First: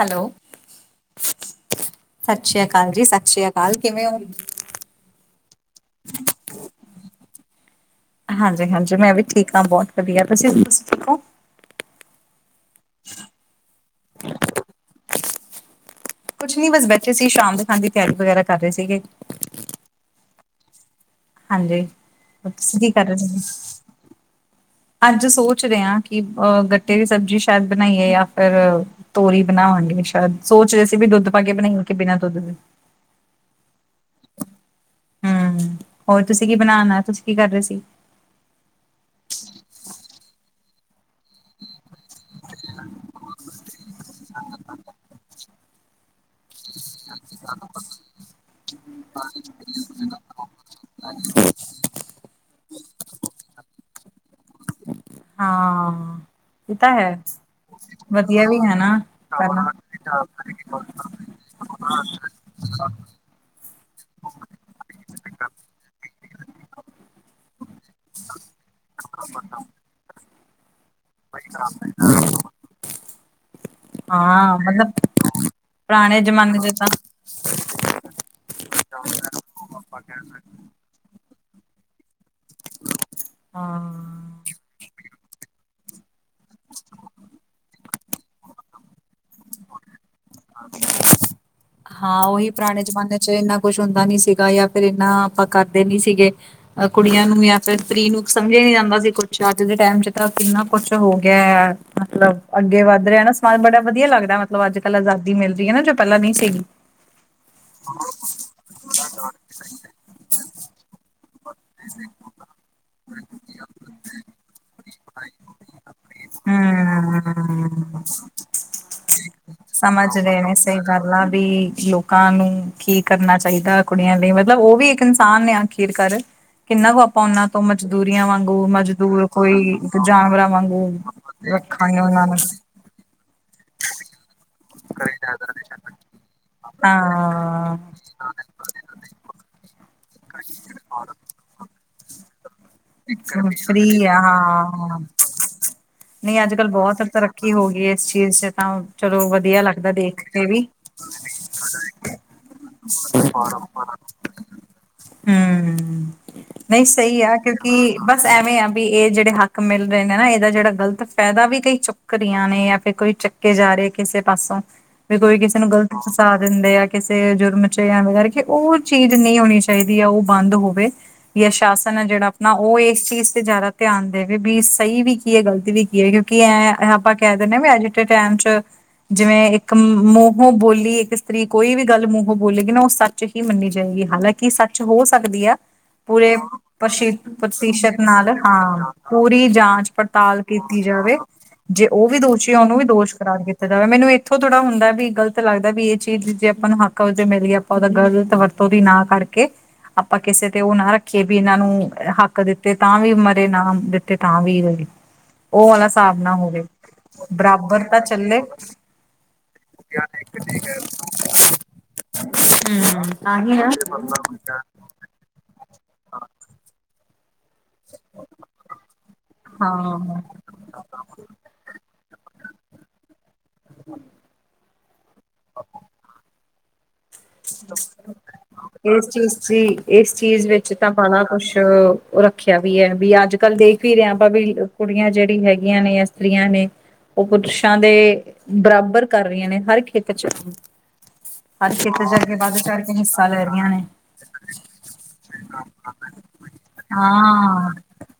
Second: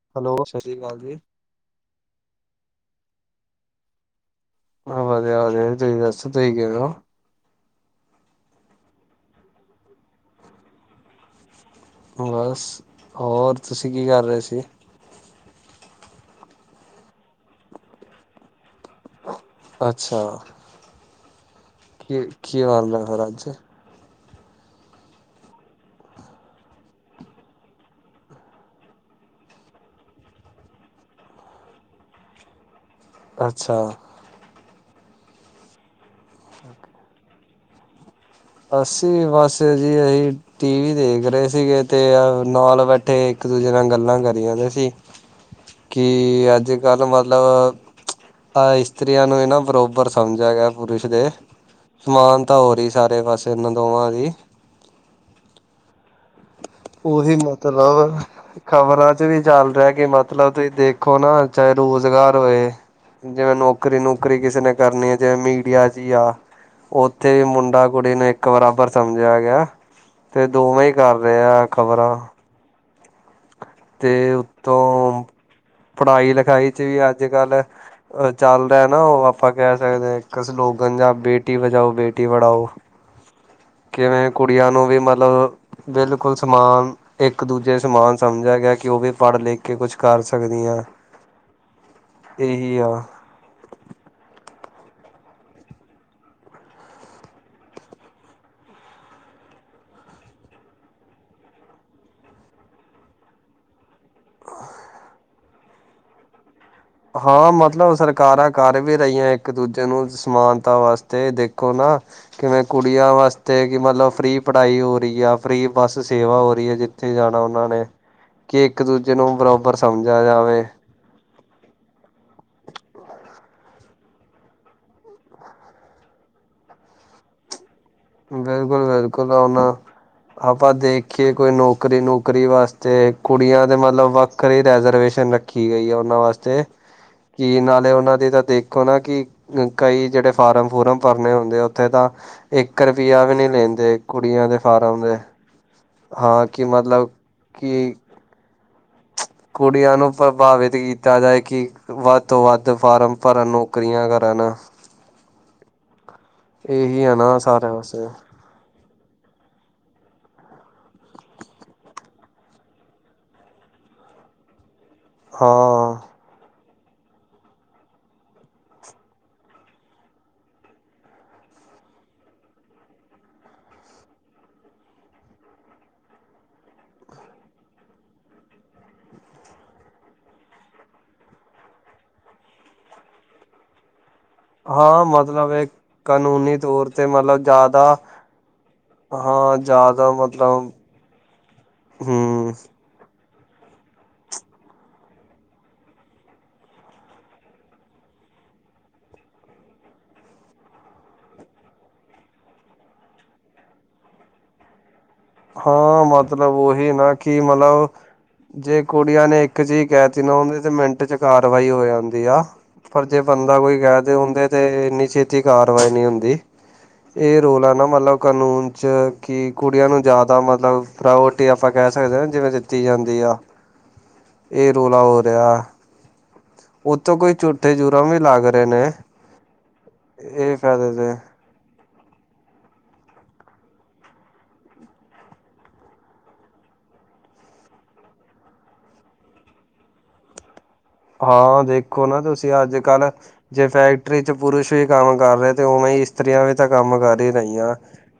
Hello, ਸਤਿ ਸ਼੍ਰੀ ਅਕਾਲ ਜੀ। ਸਤਿ ਸ਼੍ਰੀ ਅਕਾਲ ਜੀ ਸਤਿ ਸ੍ਰੀ ਅਕਾਲ, ਕਿਵੇਂ ਔ? ਹਾ ਵਧੀਆ-ਵਧੀਆ ਜੀ, ਤੁਸੀਂ ਦੱਸੋ ਤੁਸੀਂ ਕਿਵੇ ਔ? ਹਾਂਜੀ-ਹਾਂਜੀ ਮੈਂ ਵੀ ਠੀਕ ਆ ਬੋਤ ਵਧੀਆ, ਤੁਸੀ ਦੱਸੋ ਠੀਕ ਔ? ਬਸ, ਹੋਰ ਤੁਸੀਂ ਕੀ ਕਰ ਰੇ ਸੀ? ਕੁਛ ਨੀ ਬਸ ਬੈਠੇ ਸੀ ਸ਼ਾਮ ਦੇ ਖਾਣੇ ਦੀ ਤਿਆਰੀ ਵਗੈਰਾ ਕਰ ਰਹੇ ਸੀਗੇ। ਅੱਛਾ, ਹਾਂਜੀ, ਕੀ ਤੁਸੀਂ ਕੀ ਬਣਦਾ ਕਰ ਫਿਰ ਰਹੇ ਅੱਜ? ਸੀ। ਅੱਜ ਸੋਚ ਰੇ ਆ ਕਿ ਅ ਗੱਟੇ ਦੀ ਸਬਜ਼ੀ ਸ਼ਾਇਦ ਬਣਾਈਏ ਜਾਂ ਫਿਰ ਤੋਰੀ ਬਣਾਵਾਂਗੇ ਸ਼ਾਇਦ ਸੋਚ ਰੇ ਸੀ ਵੀ ਦੁੱਧ ਪਾ ਕੇ ਬਣਾਈਏ ਕੇ ਬਿਨਾਂ ਦੁੱਧ ਦੇ ਅੱਛਾ, ਹੂੰ, ਹੋਰ ਤੁਸੀ ਕੀ ਬਣਾਣਾ? ਤੁਸੀ ਕੀ ਕਰ ਰਹੇ ਸੀ? ਅਸੀ ਬਸ ਜੀ, ਅਸੀ ਟੀ ਵੀ ਦੇਖ ਰਹੇ ਸੀਗੇ। ਤੇ ਨਾਲ ਬੈਠੇ ਇੱਕ-ਦੂਜੇ ਨਾਲ ਗੱਲਾਂ ਕਰੀ ਜਾਂਦੇ ਸੀ, ਕਿ ਅੱਜ ਗੱਲ ਮਤਲਬ, ਆ ਇਸਤਰੀਆਂ ਨੂੰ ਵੀ ਨਾ ਬਰੋਬਰ ਸਮਝਿਆਂ ਜਾਏ। ਪੁਰਸ਼ ਦੇ, ਸਮਾਨਤਾ ਹੋ ਰੀ, ਸਾਰੇ ਪਾਸੇ ਇਹਨਾਂ ਦੋਵਾਂ ਦੀ। ਹਾਂ। ਇਹ ਤਾਂ ਹੈ। ਉਹੀ ਮਤਲਬ, ਵਧੀਆ ਵੀ ਹੈ ਨਾ ਖਬਰਾਂ 'ਚ ਵੀ ਪਹਿਲਾਂ ਚੱਲ ਰਿਆ ਕਿ, ਮਤਲਬ ਤੁਸੀ ਦੇਖੋ ਨਾ। ਚਾਏ ਰੋਜ਼ਗਾਰ ਹੋਏ। ਜਿਵੇਂ ਨੌਕਰੀ-ਨੁਕਰੀ ਕਿਸੇ ਨੇ ਕਰਨੀ ਐ ਜਿਵੇਂ ਮੀਡੀਆ ਚੀ ਆ। ਓਥੇ ਵੀ ਮੁੰਡਾ-ਕੁੜੀ ਨੂੰ ਇੱਕ ਬਰਾਬਰ ਸਮਝਿਆ ਗੇਆ, ਤੇ ਦੋਵੇਂ ਈ ਕਰ ਰਏ ਆ। ਖ਼ਬਰਾਂ ਤੇ ਹਾਂ ਮਤਲਬ ਉਤੋਂ, ਪੁਰਾਣੇ ਜਮਾਨੇ ਪੜਾਈ-ਲਖਾਈ ਚ ਤਾਂ ਵੀ ਅੱਜ-ਕੱਲ ਚੱਲ ਰਿਆ ਨਾ ਓ ਆਪਾਂ ਕੈ ਸਕਦੇ ਆਂ ਇੱਕ ਸਲੋਗਨ ਜਾ ਬੇਟੀ ਬਚਾਓ, ਬੇਟੀ ਪੜਾਓ। ਹਾਂ। ਕਿਵੇਂ ਕੁੜੀਆਂ ਨੂੰ ਵੀ ਮਤਲਬ ਬਿਲਕੁਲ ਸਮਾਨ, ਇੱਕ-ਦੂਜੇ ਸਮਾਨ ਸਮਝਿਆ ਗੇਆ ਕੇ ਓ ਵੀ ਪੜ ਲਿਖ ਕੇ ਕੁਛ ਕਰ ਸਕਦੀਆਂ ਆਂ, ਏਹੀ ਆ। ਜੇ ਏਨਾ ਕੁਛ ਹੁੰਦਾ ਨੀ ਸੀਗਾ ਜਾਂ ਫਿਰ ਇੰਨਾਂ ਆਪਾਂ ਕਰਦੇ ਨੀ ਸੀਗੇ। ਕੁੜੀਆਂ ਨੂੰ ਜਾਂ ਫਿਰ ਇਸਤਰੀ ਨੂੰ ਸਮਝਿਆ ਨੀ ਜਾਂਦਾ ਸੀ ਕੁਛ, ਅੱਜ ਦੇ ਟੈਮ ਚ ਤਾਂ ਕਿੰਨਾ ਕੁਛ ਹੋ ਗੇਆ ਆ। ਮਤਲਬ, ਅੱਗੇ ਵੱਦ ਰਿਆ ਨਾ ਸਮਾਜ ਬੜਾ। ਵਦੀਆ ਲੱਗਦਾ ਮਤਲਬ ਅੱਜ-ਕੱਲ ਆਜ਼ਾਦੀ ਮਿਲ ਰਈ ਐ ਨਾ, ਜੋ ਪੈਲਾਂ ਨਈ ਸੀਗੀ। ਹਾਂ ਮਤਲਬ ਸਰਕਾਰਾਂ ਕਰ ਵੀ ਰਈਆਂ ਇੱਕ-ਦੂਜੇ ਨੂੰ ਸਮਾਨਤਾ ਵਾਸ ਤੇ ਦੇਖੋ ਨਾ ਕਿਵੇਂ ਕੁੜੀਆਂ ਵਾਸਤੇ ਕੀ ਮਤਲਬ ਫਰੀ ਪੜ੍ਹਾਈ ਹੋ ਰਈ ਆ ਫਰੀ ਬੱਸ ਸੇਵਾ ਹੋ ਰਈ ਐ ਜਿੱ ਕਿਥੇ ਜਾਨਾ ਓਨਾਂ ਹਮ ਨੇ, ਕੇ ਇੱਕ-ਦੂਜੇ ਨੂੰ ਬਰੋਬਰ ਸਮਝਿਆ ਜਾਵੇ। ਕਰਨਾ ਵੀ, ਲੋਕਾਂ ਨੂੰ ਕੀ ਕਰਨਾ ਚਾਈਦਾ ਆ ਕੁੜੀਆਂ ਲਈ ਮਤਲਬ ਓ ਵੀ ਇੱਕ ਇਨਸਾਨ ਨੇ ਆਖ ਚੀਟ ਕਰ ਰਏ, ਕਿੰਨਾ ਕੁ ਆ ਆਪਾਂ ਓਨਾਂ ਤੋਂ ਮਜ਼ਦੂਰੀਆਂ ਵਾਂਗੂੰ ਮਜ਼ਦੂਰ ਬਿਲਕੁਲ-ਬਿਲਕੁਲ ਆਉਣਾ ਕੋਈ ਜਾਨਵਰਾਂ ਆਪਾਂ ਵਾਂਗੂੰ ਦੇਖੀਏ ਕੋਈ ਨੌਕਰੀ ਨੂਕਰੀ ਵਾਸਤੇ ਕੁੜੀਆਂ ਦੇ ਮਤਲਬ ਵ ਕਰੀ ਰੈਜਰਵੇਸ਼ਨ ਰੱਖੀ ਗਈ ਆ ਓਨਾਂ ਵਾਸਤੇ, ਕੀ ਹਾਂ ਨਾਲੇ ਓਨਾਂ ਦੀ ਤਾਂ ਦੇਖੋ ਨਾ ਕੀ ਕਈ ਜੇੜੇ ਫਾਰਮ ਫੂਰਮ ਭਰਨੇ ਹੁੰਦੇ ਆ ਓਥੇ ਤਾਂ ਇੱਕ ਇੱਕ ਰੁਪੀਆਂ ਵੀ ਨੀ ਲੈਂਦੇ, ਫ੍ਰਰੀ ਆ ਕੁੜੀਆਂ ਦੇ ਹਾਂ ਫਾਰਮ ਦੇ। ਹਾਂ ਕੀ ਮਤਲਬ ਕੀ ਚੀਜ ਤਾਂ ਚਲੋ ਵਦੀ ਕੁੜੀਆਂ ਨੂੰ ਪ੍ਰਭਾਵਿਤ ਕੀਤਾ ਜਾਏ ਕੀ ਵੱਦ ਤੋਂ ਵੱਦ ਫਾਰਮ ਭਰਨ ਨੂੰ। ਕਰੀਆਂ ਕਰਨ ਹੂੰ, ਨਈਂ ਇਹੀ ਹੈ ਸਈ ਆ ਨਾ ਕੇ ਸਾਰੇ ਪਾਸੇ ਐਵੇਂ ਆ ਵੀ ਏ ਜੇੜੇ ਹੱਕ ਮਿਲ ਰਏ ਨੇ ਨਾ ਏਦਾ ਜੇੜਾ ਗ਼ਲਤ ਫੈਦਾ ਵੀ ਕਈ ਚੁੱਕ ਰਈਆਂ ਨੇ, ਜਾਂ ਫਿਰ ਕੋਈ ਚ ਕੇ ਜਾ ਰਏ ਆ ਕਿਸੇ ਪਾਸੋਂ, ਵੀ ਕੋਈ ਕਿਸੇ ਨੂੰ ਗ਼ਲਤ ਹਾਂ ਪਾ ਦਿੰਦੇ ਆ ਕਿਸੇ ਜੁਰਮ ਚ ਜਾਂ ਵਗੈਰਾ ਓ ਚੀਜ਼ ਨਈ ਹੋਨੀ ਚਾਈਦੀ ਆ, ਓ ਬੰਦ ਹੋਵੇ। ਜਾਂ ਸ਼ਾਸਨ ਐ ਜੇੜਾ ਨਾ ਓ ਏਸ ਚੀਜ਼ ਤੇ ਜਾਦਾ ਧਿਆਨ ਦੇਵੇ ਵੀ ਸਈ ਵੀ ਕੀ ਐ ਗ਼ਲਤੀ ਵੀ ਕੀ ਐ ਕਿਓਂਕਿ ਐਂ ਆਪਾਂ ਕੈ ਦਿੰਨੇ ਆਂ ਵੀ ਅੱਜ ਦੇ ਟੈਮ ਚ ਜਿਵੇਂ ਇੱਕ ਮੂੰਹੋਂ ਬੋਲੀ ਇੱਕ ਇਸਤਰੀ ਕੋਈ ਵੀ ਗੱਲ ਮੂੰਹੋਂ ਬੋਲੇਗੀ ਨਾ ਓ ਸੱ ਸੱਚ ਹੀ ਮੰਨੀ ਜਾਏਗੀ ਹਾਲਾਂਕੀ ਸੱਚ ਹੋ ਹਾਂ ਸਕਦੀ ਮਤਲਬ ਐ, ਇਹ ਪੂਰੇ ਕਾਨੂੰਨੀ ਪਰ ਤੌਰ ਤੇ ਮਤਲਬ ਜ਼ਿਆਦਾ ਪ੍ਰਤੀਸ਼ਤ ਨਾਲ ਹਾਂ, ਪੂਰੀ ਹਾਂ ਜ਼ਿਆਦਾ ਜਾਂਚ-ਪੜਤਾਲ ਮਤਲਬ ਕੀਤੀ ਜਾਵੇ। ਜੇ ਓ ਵੀ ਹੂੰ ਦੋਸ਼ੀ ਹੋਨ ਵੀ ਦੋਸ਼ ਕਰਾਰ ਕੀਤਾ ਜਾਵੇ, ਮੈਨੂੰ ਏਥੋ ਥੋੜਾ ਹੁੰਦਾ ਵੀ ਗਲਤ ਲੱਗਦਾ ਵੀ ਏ ਚੀਜ਼ ਜੇ ਆਪਾਂ ਨੂੰ ਹੱਥ ਕੱਲ ਜੇ ਮਿਲੀਏ ਆਪਾਂ ਓਦਾ ਗਲਤ ਵਰਤੋਂ ਓਦੀ ਨਾ ਕਰਕੇ ਆਪਾਂ ਕਿਸੇ ਤੇ ਓ ਨਾ ਰੱਖੀਏ ਵੀ ਏਨਾਂ ਨੂੰ ਹੱਕ ਦਿੱਤੇ ਤਾਂ ਵੀ ਮਰੇ ਨਾ ਦਿੱਤੇ ਤਾਂ ਵੀ ਮਰੇ ਹਾਂ ਮਤਲਬ ਓਹੀ ਨਾ ਕੀ ਬਰਾਬਰ ਮਤਲਬ, ਤਾਂ ਚੱਲੇ ਜੇ ਕੁੜੀਆਂ ਨੇ ਇਕ ਚੀ ਕੈ ਤੀ ਨਾ ਓਦੇ ਤੇ ਮਿੰਟ ਚ ਕਾਰਵਾਈ ਹੋ ਜਾਂਦੀ ਆ। ਪਰ ਜੇ ਤਾਂ ਹੀ ਬੰਦਾ ਨਾ ਕੋਈ ਕੈਦੇ ਓਂਦੇ ਤੇ ਏਂਨੀ ਛੇ ਤੀ ਕਾਰਵਾਈ ਨਈ ਹੁੰਦੀ, ਏ ਰੋਲਾ ਨਾ ਮਤਲਬ ਕਾਨੂੰਨ ਚ ਕੀ ਕੁੜੀਆਂ ਨੂੰ ਹਾਂ ਜ਼ਿਆਦਾ ਮਤਲਬ ਪ੍ਰੀਓਰਟੀ ਆਪਾਂ ਕੈ ਸਕਦੇ ਆ ਜਿਵੇਂ ਦਿੱਤੀ ਜਾਂਦੀ ਆ ਹੂੰ ਏ ਰੌਲਾ ਹੋ ਰੇਆ। ਜੁਰਮ ਵੀ ਲੱਗ ਰਹੇ ਨੇ ਏਸ ਚੀਜ਼ ਦੀ ਏਸ ਚੀਜ਼ ਇਹ ਵਿੱਚ ਤਾਂ ਫਾਇਦੇ ਦੇ ਭੈਣਾ ਕੁੱਛ ਓ ਰੱਖੇਆ ਵੀ ਏ, ਵੀ ਅੱਜ- ਕੱਲ੍ਹ ਦੇਖ ਈ ਰਏ ਆਪਾਂ ਵੀ ਕੁੜੀਆਂ ਜੇੜੀ ਹੈਗੀਆਂ ਨੇ ਇਸਤਰੀਆਂ ਨੇ ਓ ਪੁਰਸ਼ਾਂ ਦੇ, ਬਰਾਬਰ ਕਰ ਰਈਆਂ ਨੇ ਹਰ ਹਿੱਤ ਚ ਓਹ। ਹਾਂ ਦੇਖੋ ਨਾ ਤੁਸੀ ਚੜ ਕੇ ਅੱਜ-ਕੱਲ ਹਿੱਸਾ ਲੈ ਜੇ ਰਹੀਆਂ ਨੇ ਫੈਕਟਰੀ ਚ ਪੁਰਸ਼ ਵੀ ਕੰਮ ਕਰ ਰਏ ਤੇ ਉਵੇਂ ਈ ਇਸਤਰੀਆਂ ਵੀ ਤਾਂ ਕੰਮ ਕਰ ਈ ਹਾਂ ਰਈਆਂ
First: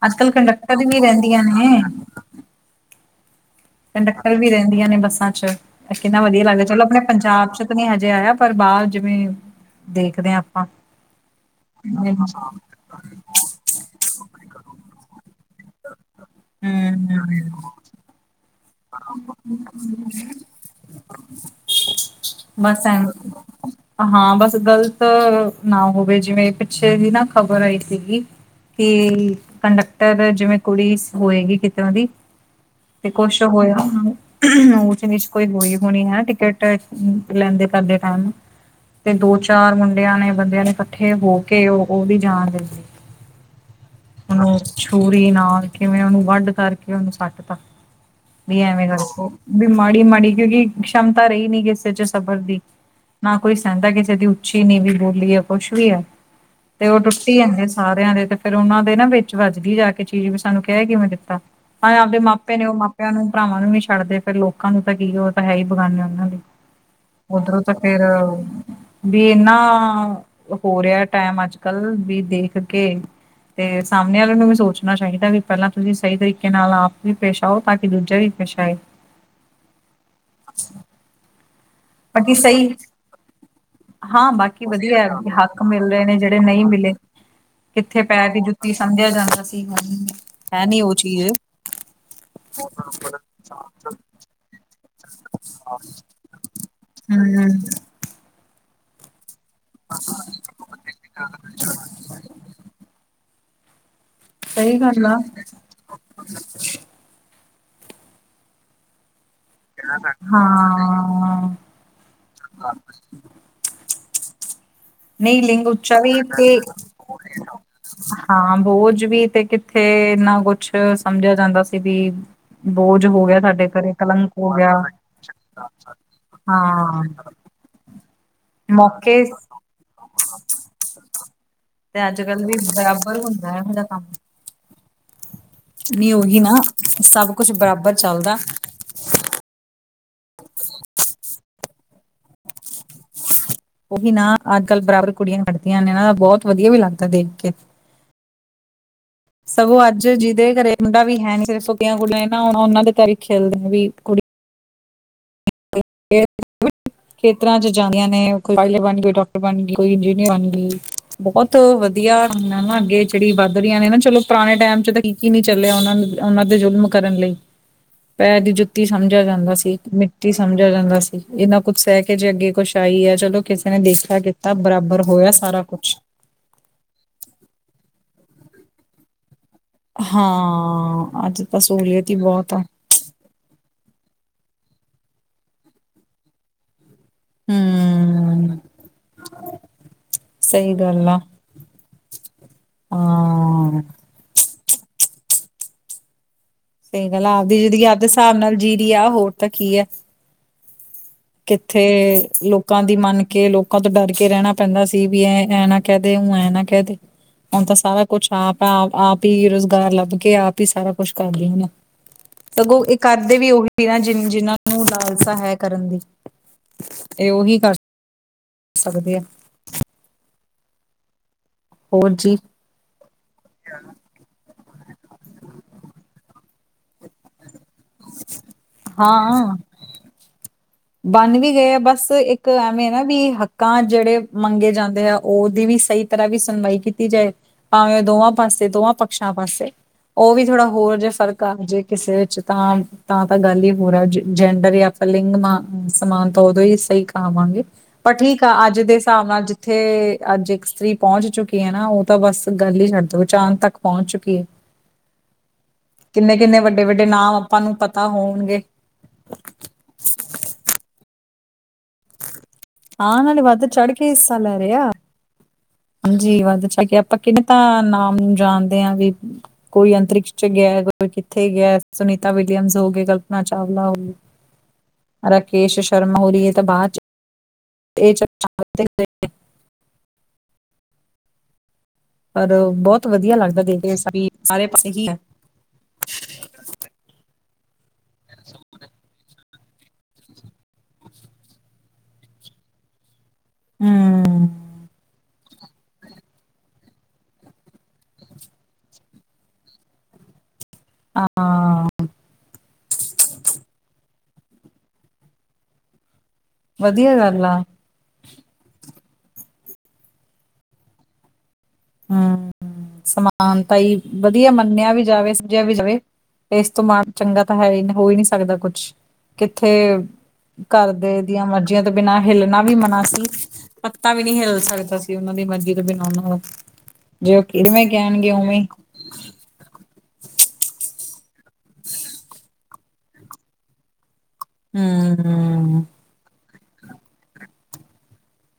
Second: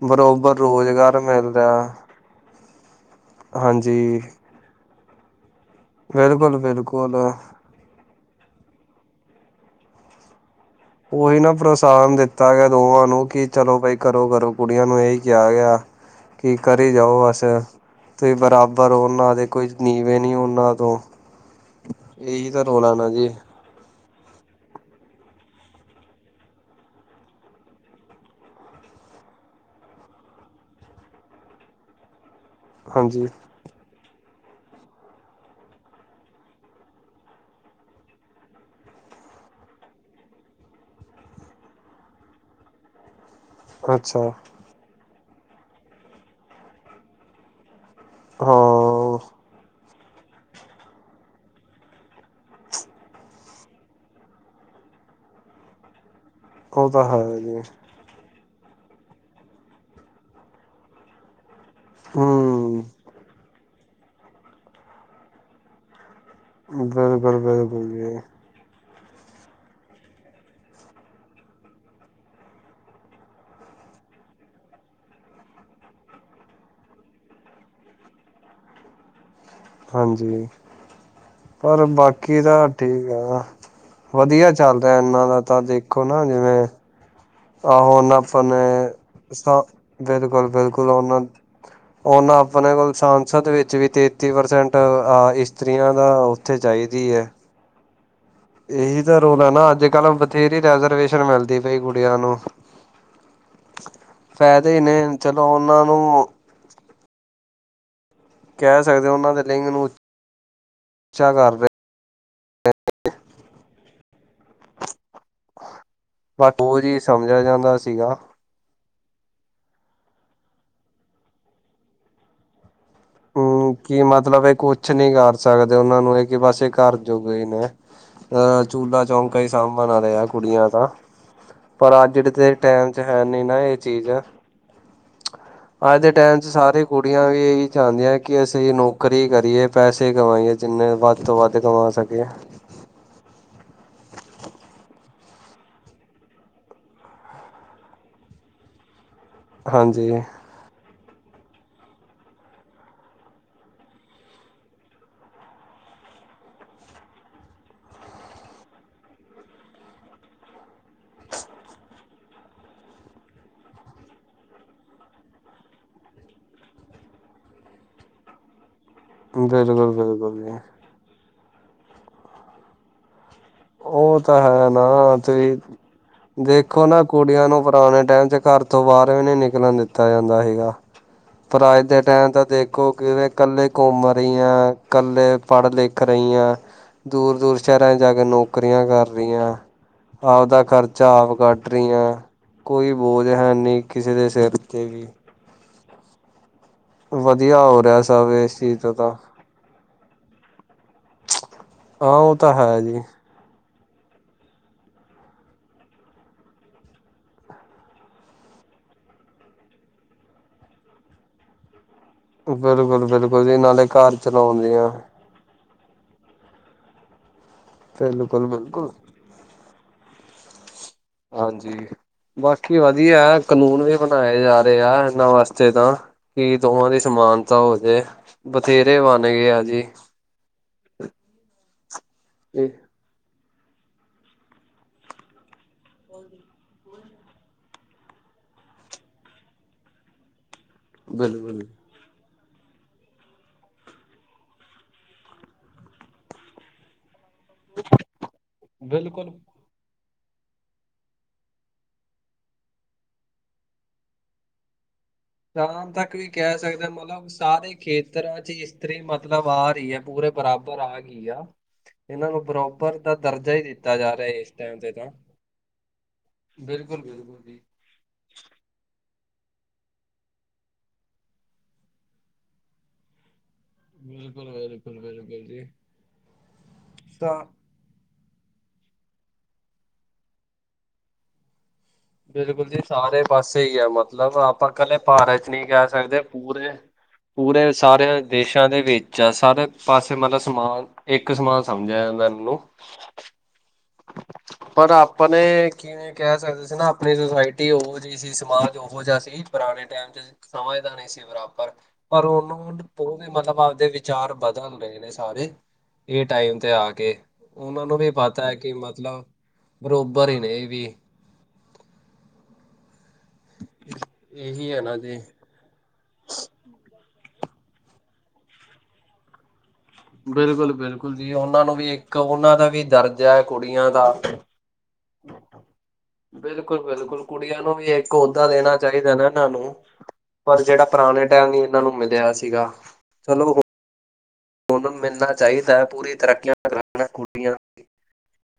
ਅੱਜ ਕੱਲ੍ਹ ਬਰੋਬਰ ਕੰਡਕਟਰ ਵੀ ਰੋਜ਼ਗਾਰ ਰਹਿੰਦੀਆਂ ਮਿਲਦਾ। ਨੇ ਹਾਂਜੀ ਕੰਡਕਟਰ ਵੀ ਰੇਂਦੀਆਂ ਨੇ ਬੱਸਾਂ ਚ, ਕਿੰਨਾ ਵੱਧੀਆ ਬਿਲਕੁਲ ਲੱਗਦਾ ਚਲੋ ਆਪਣੇ ਬਿਲਕੁਲ ਪੰਜਾਬ ਚ ਨਈ ਹਜੇ ਆਏਆ ਪਰ ਬਾਰ ਜਿਵੇਂ, ਦੇਖਦੇ ਆਪਾਂ। ਉਹੀ ਨਾ ਪ੍ਰੋਤਸਾਨ ਹਮ ਦਿੱਤਾ ਗੇਆ ਦੋਵਾਂ ਨੂੰ ਕਿ ਚਲੋ ਬਈ ਕਰੋ- ਕਰੋ ਕੁੜੀਆਂ ਨੂੰ ਏਹੀ ਕੇਆ ਗੇਆ। ਤੇ ਕਰੀ ਜਾਓ ਐਸੇ, ਹਮ ਤੇ ਬਰਾਬਰ ਪਰ ਓਨਾਂ ਦੇ ਕੋਈ ਨੀਵੇਂ ਨੀ ਓਨਾਂ ਤੋਂ, ਏਹੀ ਤਾਂ ਬਸ ਰੋਲਾ ਨਾ ਐ ਜੀ। ਹਾਂ ਬਸ ਗਲਤ ਨਾ ਹੋਵੇ ਜਿਵੇਂ ਪਿੱਛੇ ਵੀ ਨਾ ਖ਼ਬਰ ਆਈ ਸੀਗੀ। ਕਿ ਕੰਡਕਟਰ ਜਿਵੇਂ ਕੁੜੀ ਹੋਏਗੀ ਕਿਤੋਂ ਦੀ ਤੇ ਹਾਂਜੀ ਕੋਛ ਹੋਏਆ ਹੁੰਦਾ ਹੁਹੁ, ਉੱਚ -ਨੀਚ ਕੋਈ ਹੋਈ ਹੋਣੀ ਨਾ ਟਿਕਟ ਲੈਂਦੇ ਕਰਦੇ ਟੈਮ ਤੇ ਦੋ ਚਾਰ ਮੁੰਡੇਆਂ ਨੇ ਬੰਦੇਆਂ ਨੇ ਇਕੱਠੇ ਹੋ ਕੇ ਓ ਓਦੀ ਜਾਨ ਲੈ ਲੀ। [inaudible] ਅੱਛਾ। ਔਰ ਛੂਰੀ ਨਾਲ ਕਿਵੇਂ ਓਨੂੰ ਵੱਡ ਕਰ ਕੇ ਓਨੂੰ ਸੱਟ ਤਾ। ਵੀ ਏਵੇਂ ਹਾਂ ਦੱਸੋ, ਵੀ ਮਾੜੀ -ਮਾੜੀ ਕਿਉਂਕਿ ਸ਼ਮਤਾ ਰਈ ਨੀ ਕਿਸੇ ਚ ਸਬਰ ਦੀ। ਨਾ ਕੋਈ ਸੇਂਦਾ ਕਿਸੇ ਦੀ ਉੱਚੀ ਨੀਵੀ ਬੋਲੀਏ ਕੁੱਛ ਵੀ ਐ, ਤੇ ਉਹ ਓ ਤਾਂ ਟੁੱਟੀ ਹੈ ਜੀ ਜਾਂਦੇ ਸਾਰੇ ਆਦੇ, ਤੇ ਫੇਰ ਓਨਾਂ ਦੇ ਨਾ ਵਿੱਚ ਵੱਜਦੀ ਜਾ ਕੇ ਚੀਜ਼ ਵੀ ਸਾਨੂੰ ਕੈ ਕਿਵੇਂ ਦਿੱਤਾ। ਹਾਂ ਆਪਦੇ ਮਾਪੇ ਨੇ ਓ ਹੂੰ ਮਾਪੇਆਂ ਨੂੰ ਭਰਾਵਾਂ ਨੂੰ ਨੀ ਛੱਡਦੇ ਫਿਰ ਲੋਕਾਂ ਨੂੰ ਤਾਂ ਕੀ ਓ ਤਾਂ ਹੈ ਈ ਬੇਗਾਨੇ ਓਨਾਂ ਲਈ। ਓਧਰੋਂ ਤਾਂ ਬਿਲਕੁਲ-ਬਿਲਕੁਲ ਫੇਰ ਜੀ ਵੀ ਏਨਾ ਹੋ ਰੇਆ ਟੈਮ ਅੱਜ-ਕੱਲ, ਵੀ ਦੇਖ ਕੇ ਤੇ ਸਾਮਣੇ ਵਾਲੇਆਂ ਨੂੰ ਵੀ ਸੋਚਣਾ ਚਾਈਦਾ ਵੀ ਪੇਲਾਂ ਤੁਸੀਂ ਸਈ ਤਰੀਕੇ ਨਾਲ ਆਪ ਵੀ ਪੇਸ਼ ਆਓ। ਤਾਂ ਕਿ ਦੂਜਾ ਵੀ ਖੂਸ਼ ਆਏ। ਹਾਂਜੀ, ਪਰ ਬਾਕੀ ਤਾਂ ਠੀਕ ਆ ਹਾਂ ਵੱਧੀਆ ਬਾਕੀ ਚੱਲਦਾ ਵਧੀਆ ਏਨਾਂ ਦਾ ਤਾਂ ਹੱਕ ਮਿਲ ਦੇਖੋ ਰਹੇ ਨੇ ਨਾ ਜਿਹੜੇ ਨਹੀਂ ਜਿਵੇਂ ਮਿਲੇ ਆਹੋ ਕਿੱਥੇ ਨਾ ਪੈਰ ਦੀ ਜੁੱਤੀ ਆਪਣੇ, ਸਮਝਿਆ ਜਾਂਦਾ ਸ, ਸੀ ਹੁਣ ਹੈ ਨੀ ਬਿਲਕੁਲ-ਬਿਲਕੁਲ ਉਹ ਓਨਾ ਚੀਜ਼ ਓਨਾਂ ਆਪਣੇ ਕੋਲ ਸੰਸਦ ਵਿੱਚ ਵੀ ਤੇ ਤੀਹ ਪ੍ਰਸੈਂਟ ਆ ਇਸਤਰੀਆਂ ਨਾ ਓੱਥੇ ਚਾਈਦੀ ਆ। ਹਾਂਜੀ। ਏਹੀ ਤੇ ਰੋਲਾ ਨਾ ਅੱਜ-ਕੱਲ੍ਹ ਬਥੇਰੀ ਰੈਜਰਵੇਸ਼ਨ ਮਿਲਦੀ ਪਈ ਕੁੜੀਆਂ ਨੂੰ ਸਹੀ ਫੈਦੇ ਨੇ ਗੱਲ ਆ ਚਲੋ ਓਨਾਂ ਨੂੰ ਕੈ ਸਕਦੇ ਓਨਾਂ ਦੇ ਲਿੰਗ ਨੂੰ ਉੱਚਾ ਕਰ ਰਹੇ ਹਾਂ ਨਈ ਲਿੰਗ ਉਚਾ ਵੀ ਤੇ ਬਟ ਓ ਜੀ ਸਮਝੇਆ ਜਾਂਦਾ ਸੀਗਾ, ਹਾਂ ਬੋਝ ਵੀ ਤੇ ਕਿੱਥੇ ਇੰਨਾ ਕੁਛ ਸਮਝਿਆ ਜਾਂਦਾ ਸੀ ਵੀ ਬੋਝ ਹੋ ਗਿਆ ਸਾਡੇ ਹੂੰ ਘਰੇ ਕੀ ਕਲੰਕ ਮਤਲਬ ਹੋ ਏ ਗਿਆ ਕੁਛ ਨੀ ਕਰ ਸਕਦੇ ਓਨਾਂ ਨੂੰ ਏ ਕਿ ਬਸ ਏ ਘਰ ਹਾਂ ਜੋ ਕੋਈ ਨੇ ਅ ਮੌਕੇ ਚੂਲਾ-ਚੌਂਕਾਂ ਈ ਤੇ ਸਾਂਬਨ ਆਲੇਆਂ ਕੁੜੀਆਂ ਤਾਂ, ਪਰ ਅੱਜ ਕੱਲ ਵੀ ਦੇ ਟੈਮ ਚ ਬਰਾਬਰ ਹੈ ਨੀ ਹੁੰਦਾ ਨਾ ਇਹੋ ਏ ਜਿਹਾ ਕੰਮ ਚੀਜ਼ ਅੱਜ ਦੇ ਨਹੀਂ ਟੈਮ ਉਹੀ ਚ ਨਾ ਸਾਰੀ ਕੁੜੀਆਂ ਸਭ ਵੀ ਕੁਛ ਏਹੀ ਬਰਾਬਰ ਚਾਂਦੀਆਂ ਚੱਲਦਾ ਕਿ ਅਸੀਂ ਨੌਕ ਨੌਕਰੀ ਕਰੀਏ ਪੈਸੇ ਕਮਾਈਏ ਜਿੰਨੇ ਵੱਦ ਤੋਂ ਵੱਦ ਕਮਾ ਸਕੀਏ। ਓਹੀ ਨਾ ਅੱਜ-ਕੱਲ ਬਰਾਬਰ ਕੁੜੀਆਂ ਖੜਦੀਆਂ ਨੇ ਨਾ ਬੋਤ ਵਦੀਆ ਵੀ ਲੱਗਦਾ ਦੇਖ ਕੇ। ਸਗੋਂ ਅੱਜ ਹਾਂਜੀ ਜੀਦੇ ਘਰੇ ਮੁੰਡਾ ਵੀ ਹੈ ਨੀ ਸਿਰਫ ਸੁੱਕੀਆਂ ਗੁਡੀਆ ਈ ਨਾਂ ਹੋਨ ਓਨਾਂ ਦੇ ਘਰ ਈ ਖੇਲਦੇ ਨੇ ਵੀ ਕੁੜੀ [inaudible] ਖੇਤਰਾਂ ਚ ਜਾਂਦੀਆਂ ਨੇ ਕੋਈ ਪਾਇਲਟ ਬਨ ਗਈ, ਕੋਈ ਡਾਕਟਰ ਬਨ ਗਈ, ਕੋਈ ਇੰਜੀਨੀਅਰ ਬਨ ਗਈ। ਬੋਤ ਵਦੀਆ ਨਾ ਅੱਗੇ ਜੇੜੀ ਵੱਦ ਰਈਆਂ ਨੇ ਨਾ ਚਲੋ ਪੁਰਾਨੇ ਟਾਈਮ ਚ ਤਾਂ ਕੀ ਨੀ ਚੱਲੇਆ ਓਨਾਂ ਨੂੰ ਓਨਾਂ ਤੇ ਜ਼ੁਲਮ ਕਰਨ ਲਈ ਪੈਰ ਦੀ ਜੁੱਤੀ ਮਿੱਟੀ ਸਮਜੇਆ ਜਾਂਦਾ ਸੀ, ਬਿਲਕੁਲ ਮਿੱਟੀ ਬਿਲਕੁਲ ਜੀ ਸਮਜੇਆ ਜਾਂਦਾ ਸੀ, ਏਨਾ ਕੁੱਝ ਸੈ ਕੇ ਜੇ ਅੱਗੇ ਕੁਸ਼ ਆਈ ਐ ਚਲੋ ਕਿਸੇ ਨੇ ਦੇਖੇਆ ਉਹ ਤਾਂ ਕੀਤਾ ਹੈ ਬਰਾਬਰ ਨਾ ਹੋਏਆ ਤੁਸੀਂ ਸਾਰਾ ਕੁਛ ਦੇਖੋ ਨਾ ਕੁੜੀਆਂ ਨੂੰ ਪੁਰਾਨੇ ਟੈਮ ਚ ਘਰ ਤੋਂ ਬਾਰ ਵੀ ਨੀ ਨਿਕਲਨ ਦਿੱ ਤਾ ਜਾਂਦਾ ਸੀਗਾ, ਹਾਂ ਤਾਂ ਪਰ ਅੱਜ ਦੇ ਸਹੂਲੀਅਤ ਹੀ ਟੈਮ ਤਾਂ ਬਹੁਤ ਆ ਦੇਖੋ ਕਿਵੇਂ ਕੱਲੇ ਘੁੰਮ ਰਈ ਆਂ, ਕੱਲੇ ਪੜ-ਲਿਖ ਰਈ ਆਂ। ਦੂਰ-ਦੂਰ ਸ਼ੈਰਾਂ ਚ ਜਾ ਕੇ ਹੂੰ। ਨੌਕਰੀਆਂ ਕਰ ਰਈਆਂ ਆਵਦਾ ਸਹੀ ਗੱਲ ਖਰਚਾ ਆ ਆਪ ਕੱਢ ਰਈਆਂ ਕੋਈ ਬੋਝ ਹੈ ਨੀ ਹਾਂ। ਕਿਸੇ ਦੇ ਸਿਰ ਤੇ ਵੀ। ਸਈ ਗੱਲ ਆ ਆਵਦੀ ਵਧੀਆ ਹੋ ਜ਼ਿੰਦਗੀ ਰਿਹਾ ਆਵਦੇ ਸਭ ਹਿਸਾਬ ਨਾਲ ਇਸ ਜੀ ਚੀਜ਼ ਰੀ ਤੋਂ ਐ ਹੋਰ ਤਾਂ ਕੀ ਐ। ਕਿੱਥੇ ਹਾਂ ਉਹ ਤਾਂ ਹੈ ਲੋਕਾਂ ਦੀ ਜੀ ਮੰਨ ਕੇ ਲੋਕਾਂ ਤੋਂ ਡਰ ਕੇ ਰੈਣਾ ਪੈਂਦਾ ਸੀ ਵੀ ਐ ਐਂ ਨਾ ਕੈ ਦੇ ਓ ਐਂ ਨਾ ਕੈ ਦੇ। ਹੁਨ ਤਾਂ ਸਾਰਾ ਕੁਛ ਆਪ ਆ ਆਪ ਈ ਰੁਜ਼ਗਾਰ ਲੱਭ ਕੇ ਆਪ ਈ ਸਾਰਾ ਕੁਛ ਕਰਦੀ ਹੁਨ। ਸਗੋਂ ਏ ਬਿਲਕੁਲ ਕਰਦੇ ਬਿਲਕੁਲ ਵੀ ਜੀ ਨਾਲੇ ਓਹੀ ਨਾ ਘਰ ਜਿ-ਜਿੰਨਾਂ ਨੂੰ ਚਲਾਉਂਦੀਆਂ ਲਾਲਸਾ ਹੈ ਕਰਨ ਦੀ। ਏ ਓਹੀ ਕਰ ਬਿਲਕੁਲ-ਬਿਲਕੁਲ। ਸਕਦੇ ਆ ਹਾਂਜੀ, ਹੋਰ ਜੀ ਬਸ। ਕੀ ਵਦੀਆ ਕਾਨੂੰਨ ਵੀ ਬਨਾਏ ਜਾ ਰਏ ਆ ਏਨਾਂ ਵਾਸਤੇ ਤਾਂ ਕਿ ਦੋਵਾਂ ਦੀ ਸਮਾਨ ਤਾ ਹੋਜੇ ਬਥੇਰੇ ਬਨ ਗਏ ਆ ਜੀ। ਬਨ ਵੀ ਗਏ ਆ ਬਸ ਇੱਕ ਐਵੇਂ ਵੀ ਹੱਕਾਂ ਜੇੜੇ ਮੰਗੇ ਜਾਂਦੇ ਆ ਓਦੀ ਵੀ ਸਈ ਤਰਾਂ ਵੀ ਸੁਨਵਾਈ ਕੀਤੀ ਜਾਏ। ਭਾਵੇਂ ਓ ਦੋਵਾਂ ਪਾਸੇ ਦੋਆਂ ਪਕਸ਼ਾਂ ਪਾਸੇ ਓ ਵੀ ਥੋੜਾ ਹੋਰ ਜੇ ਫਰਕ ਆ ਬਿਲਕੁਲ ਜੇ ਕਿਸੇ ਵਿੱਚ ਤਾਂ, ਤਾਂ-ਤਾਂ ਗੱਲ ਈ ਹੋਰ ਐ ਜੇਂਡਰ ਯਾ ਪਲਿੰਗ ਨਾ ਸਮਾਨ ਤਾਂ ਓਦੋਂ ਈ ਸਈ ਕਾਹਾਵਾਂਗੇ, ਪਰ ਠੀਕ ਆ ਅੱਜ ਦੇ ਹਿਸਾਬ ਬਿਲਕੁਲ ਨਾਲ ਜਿ ਜਿੱਥੇ ਅੱਜ ਇੱਕ ਇਸਤਰੀ ਪੌਂਚ ਚੁੱਕੀ ਐ ਨਾ ਓ ਤਾਂ ਬਸ ਗੱਲ ਈ ਛੱਡ ਦੋ ਚਾਂਦ ਤੱਕ ਪੌਂਚ ਚੁੱਕੀ ਐ। [inaudible] ਚਾਂਦ ਤੱਕ ਵੀ ਕੈ ਸਕਦੇ ਆਂ ਮਤਲਬ ਆਪਾਂ ਸਾਰੇ ਨੂੰ ਪਤਾ ਖੇਤਰਾਂ ਚ ਹੋਣਗੇ ਈ ਤਰੀ ਮਤਲਬ ਆ ਰਈ ਆ ਪੂਰੇ ਬਰਾਬਰ ਆ ਗੀ ਆ, ਏਨਾਂ ਨੂੰ ਬਰਾ ਬਰ ਦਾ ਆਉਣ ਵਾਲੇ ਦਰਜਾ ਈ ਵੱਧ ਚੜ੍ਹ ਦਿੱਤਾ ਕੇ ਜਾ ਰਿਆ ਹਿੱਸਾ ਏਸ ਲੈ ਰਹੇ ਟੈਮ ਆ ਤੇ ਤਾਂ। ਹਾਂਜੀ ਵੱਦ ਚੁਕੇਆ ਬਿਲਕੁਲ ਆਪਾਂ ਕਿੰਨੇ ਬਿਲਕੁਲ ਜੀ ਤਾਂ ਨਾਮ ਜਾਨ ਦੇ ਆ ਵੀ ਕੋਈ ਅੰਤਰਿਕਸ਼ ਚ ਗਿਐ, ਕੋਈ ਕਿੱਥੇ ਗਿਐ ਸੁਨੀਤਾ ਵਿਲੀਅਮਸ ਹੋ ਗਏ, ਕਲ ਪਨਾ ਚਾਵਲਾ ਹੋ ਗਈ, ਬਿਲਕੁਲ ਬਿਲਕੁਲ ਬਿਲਕੁਲ ਜੀ ਰਾਕੇਸ਼ ਸ਼ਰਮਾ ਹੋ ਰਈ ਏ ਤਾਂ ਬਾਚ ਤਾਂ ਏ ਚਰ ਚਾਂਦ ਤੇ ਗਏ। ਪਰ ਬਿਲਕੁਲ ਜੀ ਬਹੁਤ ਸਾਰੇ ਵਧੀਆ ਲੱਗਦਾ ਪਾਸੇ ਈ ਦੇਖ ਆ ਕੇ ਮਤਲਬ ਸਾਰੇ ਆਪਾਂ ਪਾਸੇ ਕੱਲੇ ਹੀ ਹੈ ਭਾਰਤ ਚ ਨਹੀਂ ਕਹਿ ਸਕਦੇ, ਪੂਰੇ-ਪੂਰੇ ਸਾਰੇ ਦੇਸ਼ਾਂ ਦੇ ਵਿੱਚ ਆ ਸਾਰੇ ਪਾਸੇ ਮਤਲਬ ਸਮਾਨ ਇੱਕ ਸਮਾਨ ਸਮਝਿਆ ਜਾਂਦਾ ਇਹਨੂੰ ਹੂੰ ਪਰ ਆਪਾਂ ਤੇ ਕੀ ਕਹਿ ਸਕਦੇ ਸੀ ਨਾ ਆਪਣੀ ਸੁਸਾਇਟੀ ਉਹ ਜਿਹੀ ਸੀ ਸਮਾਜ ਉਹੋ ਜਿਹਾ ਸੀ ਪੁਰਾਣੇ ਟਾਈਮ ਚ। ਸਮਝਦਾ ਨਹੀਂ ਸੀ ਬਰਾਬਰ। ਪਰ ਉਹਨੂੰ ਬਹੁਦੇ ਮਤਲਬ ਆਪਦੇ ਵਿਚਾਰ ਬਦਲ ਰਹੇ ਨੇ ਸਾਰੇ ਇਹ ਟਾਈਮ ਤੇ ਆ ਵਧੀਆ ਕੇ ਗੱਲ ਆ ਉਹਨਾਂ ਨੂੰ ਵੀ ਪਤਾ ਹੈ ਕਿ ਮਤਲਬ ਬਰੋਬਰ ਹੀ ਨੇ ਇਹ ਵੀ। ਹੂੰ ਸਮਾਨਤਾਂ ਹੀ ਵਧੀਆ ਇਹੀ ਹੈ ਮੰਨਿਆ ਨਾ ਵੀ ਜੀ ਜਾਵੇ। ਵੀ ਜਾਵੇ। ਇਸਤੋਂ ਮਾਣ ਚੰਗਾ ਤਾਂ ਹੈ ਹੋ ਨਹੀਂ ਸਕਦਾ ਕੁਛ। ਕਿੱਥੇ? ਘਰਦੇ ਬਿਲਕੁਲ-ਬਿਲਕੁਲ ਜੀ ਦੀਆਂ ਉਹਨਾਂ ਨੂੰ ਮਰਜ਼ੀਆਂ ਵੀ ਤੋਂ ਇੱਕ ਬਿਨਾਂ ਉਹਨਾਂ ਹਿੱਲਣਾ ਦਾ ਵੀ ਮਨਾ ਸੀ ਦਰਜਾ ਹੈ ਕੁੜੀਆਂ ਦਾ। ਪੱਤਾ ਵੀ ਨਹੀ ਹਿੱਲ ਸਕਦਾ ਸੀ। ਤੇ ਉਹਨਾਂ ਦੀ ਮਰਜ਼ੀ ਤੋਂ ਬਿਨਾਂ ਉਹਨਾਂ ਨੂੰ ਬਿਲਕੁਲ ਕੁੜੀਆਂ ਨੂੰ ਵੀ ਇੱਕ ਉਹਦਾ ਦੇਣਾ ਚਾਹੀਦਾ ਚਾਹੀਦਾ ਨਾ ਇਹਨਾਂ ਨੂੰ ਪਰ ਜਿਹੜਾ ਪੁਰਾਣੇ ਟਾਈਮ ਹੀ ਇਹਨਾਂ ਨੂੰ ਮਿਲਿਆ ਸੀਗਾ। ਚਲੋ, ਹੁਣ ਮਿਲਣਾ ਚਾਹੀਦਾ ਏ ਹੂੰ ਪੂਰੀ ਤਰੱਕੀਆਂ ਕਰਣ‌ ਕੁੜੀਆਂ। ੋ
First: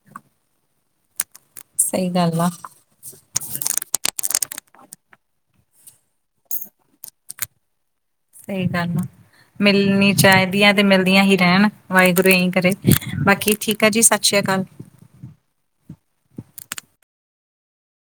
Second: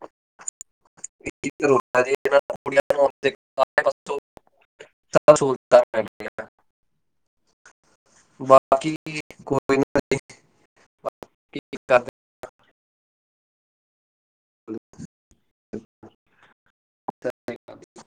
ਸਹੀ ਗੱਲ ਆ [unintelligible] ਸ [unintelligible] ਬਾਕੀ ਚਾਹੀਦੀਆ ਤੇ ਮਿਲਦੀਆਂ ਹੀ ਰਹਿਣ ਵਾਹਿਗੁਰੂ ਇਹੀ ਕਰੇ ਬਾਕੀ ਠੀਕ ਏ ਜੀ। ਸਤਿ ਸ੍ਰੀ ਅਕਾਲ ਸ [unintelligible]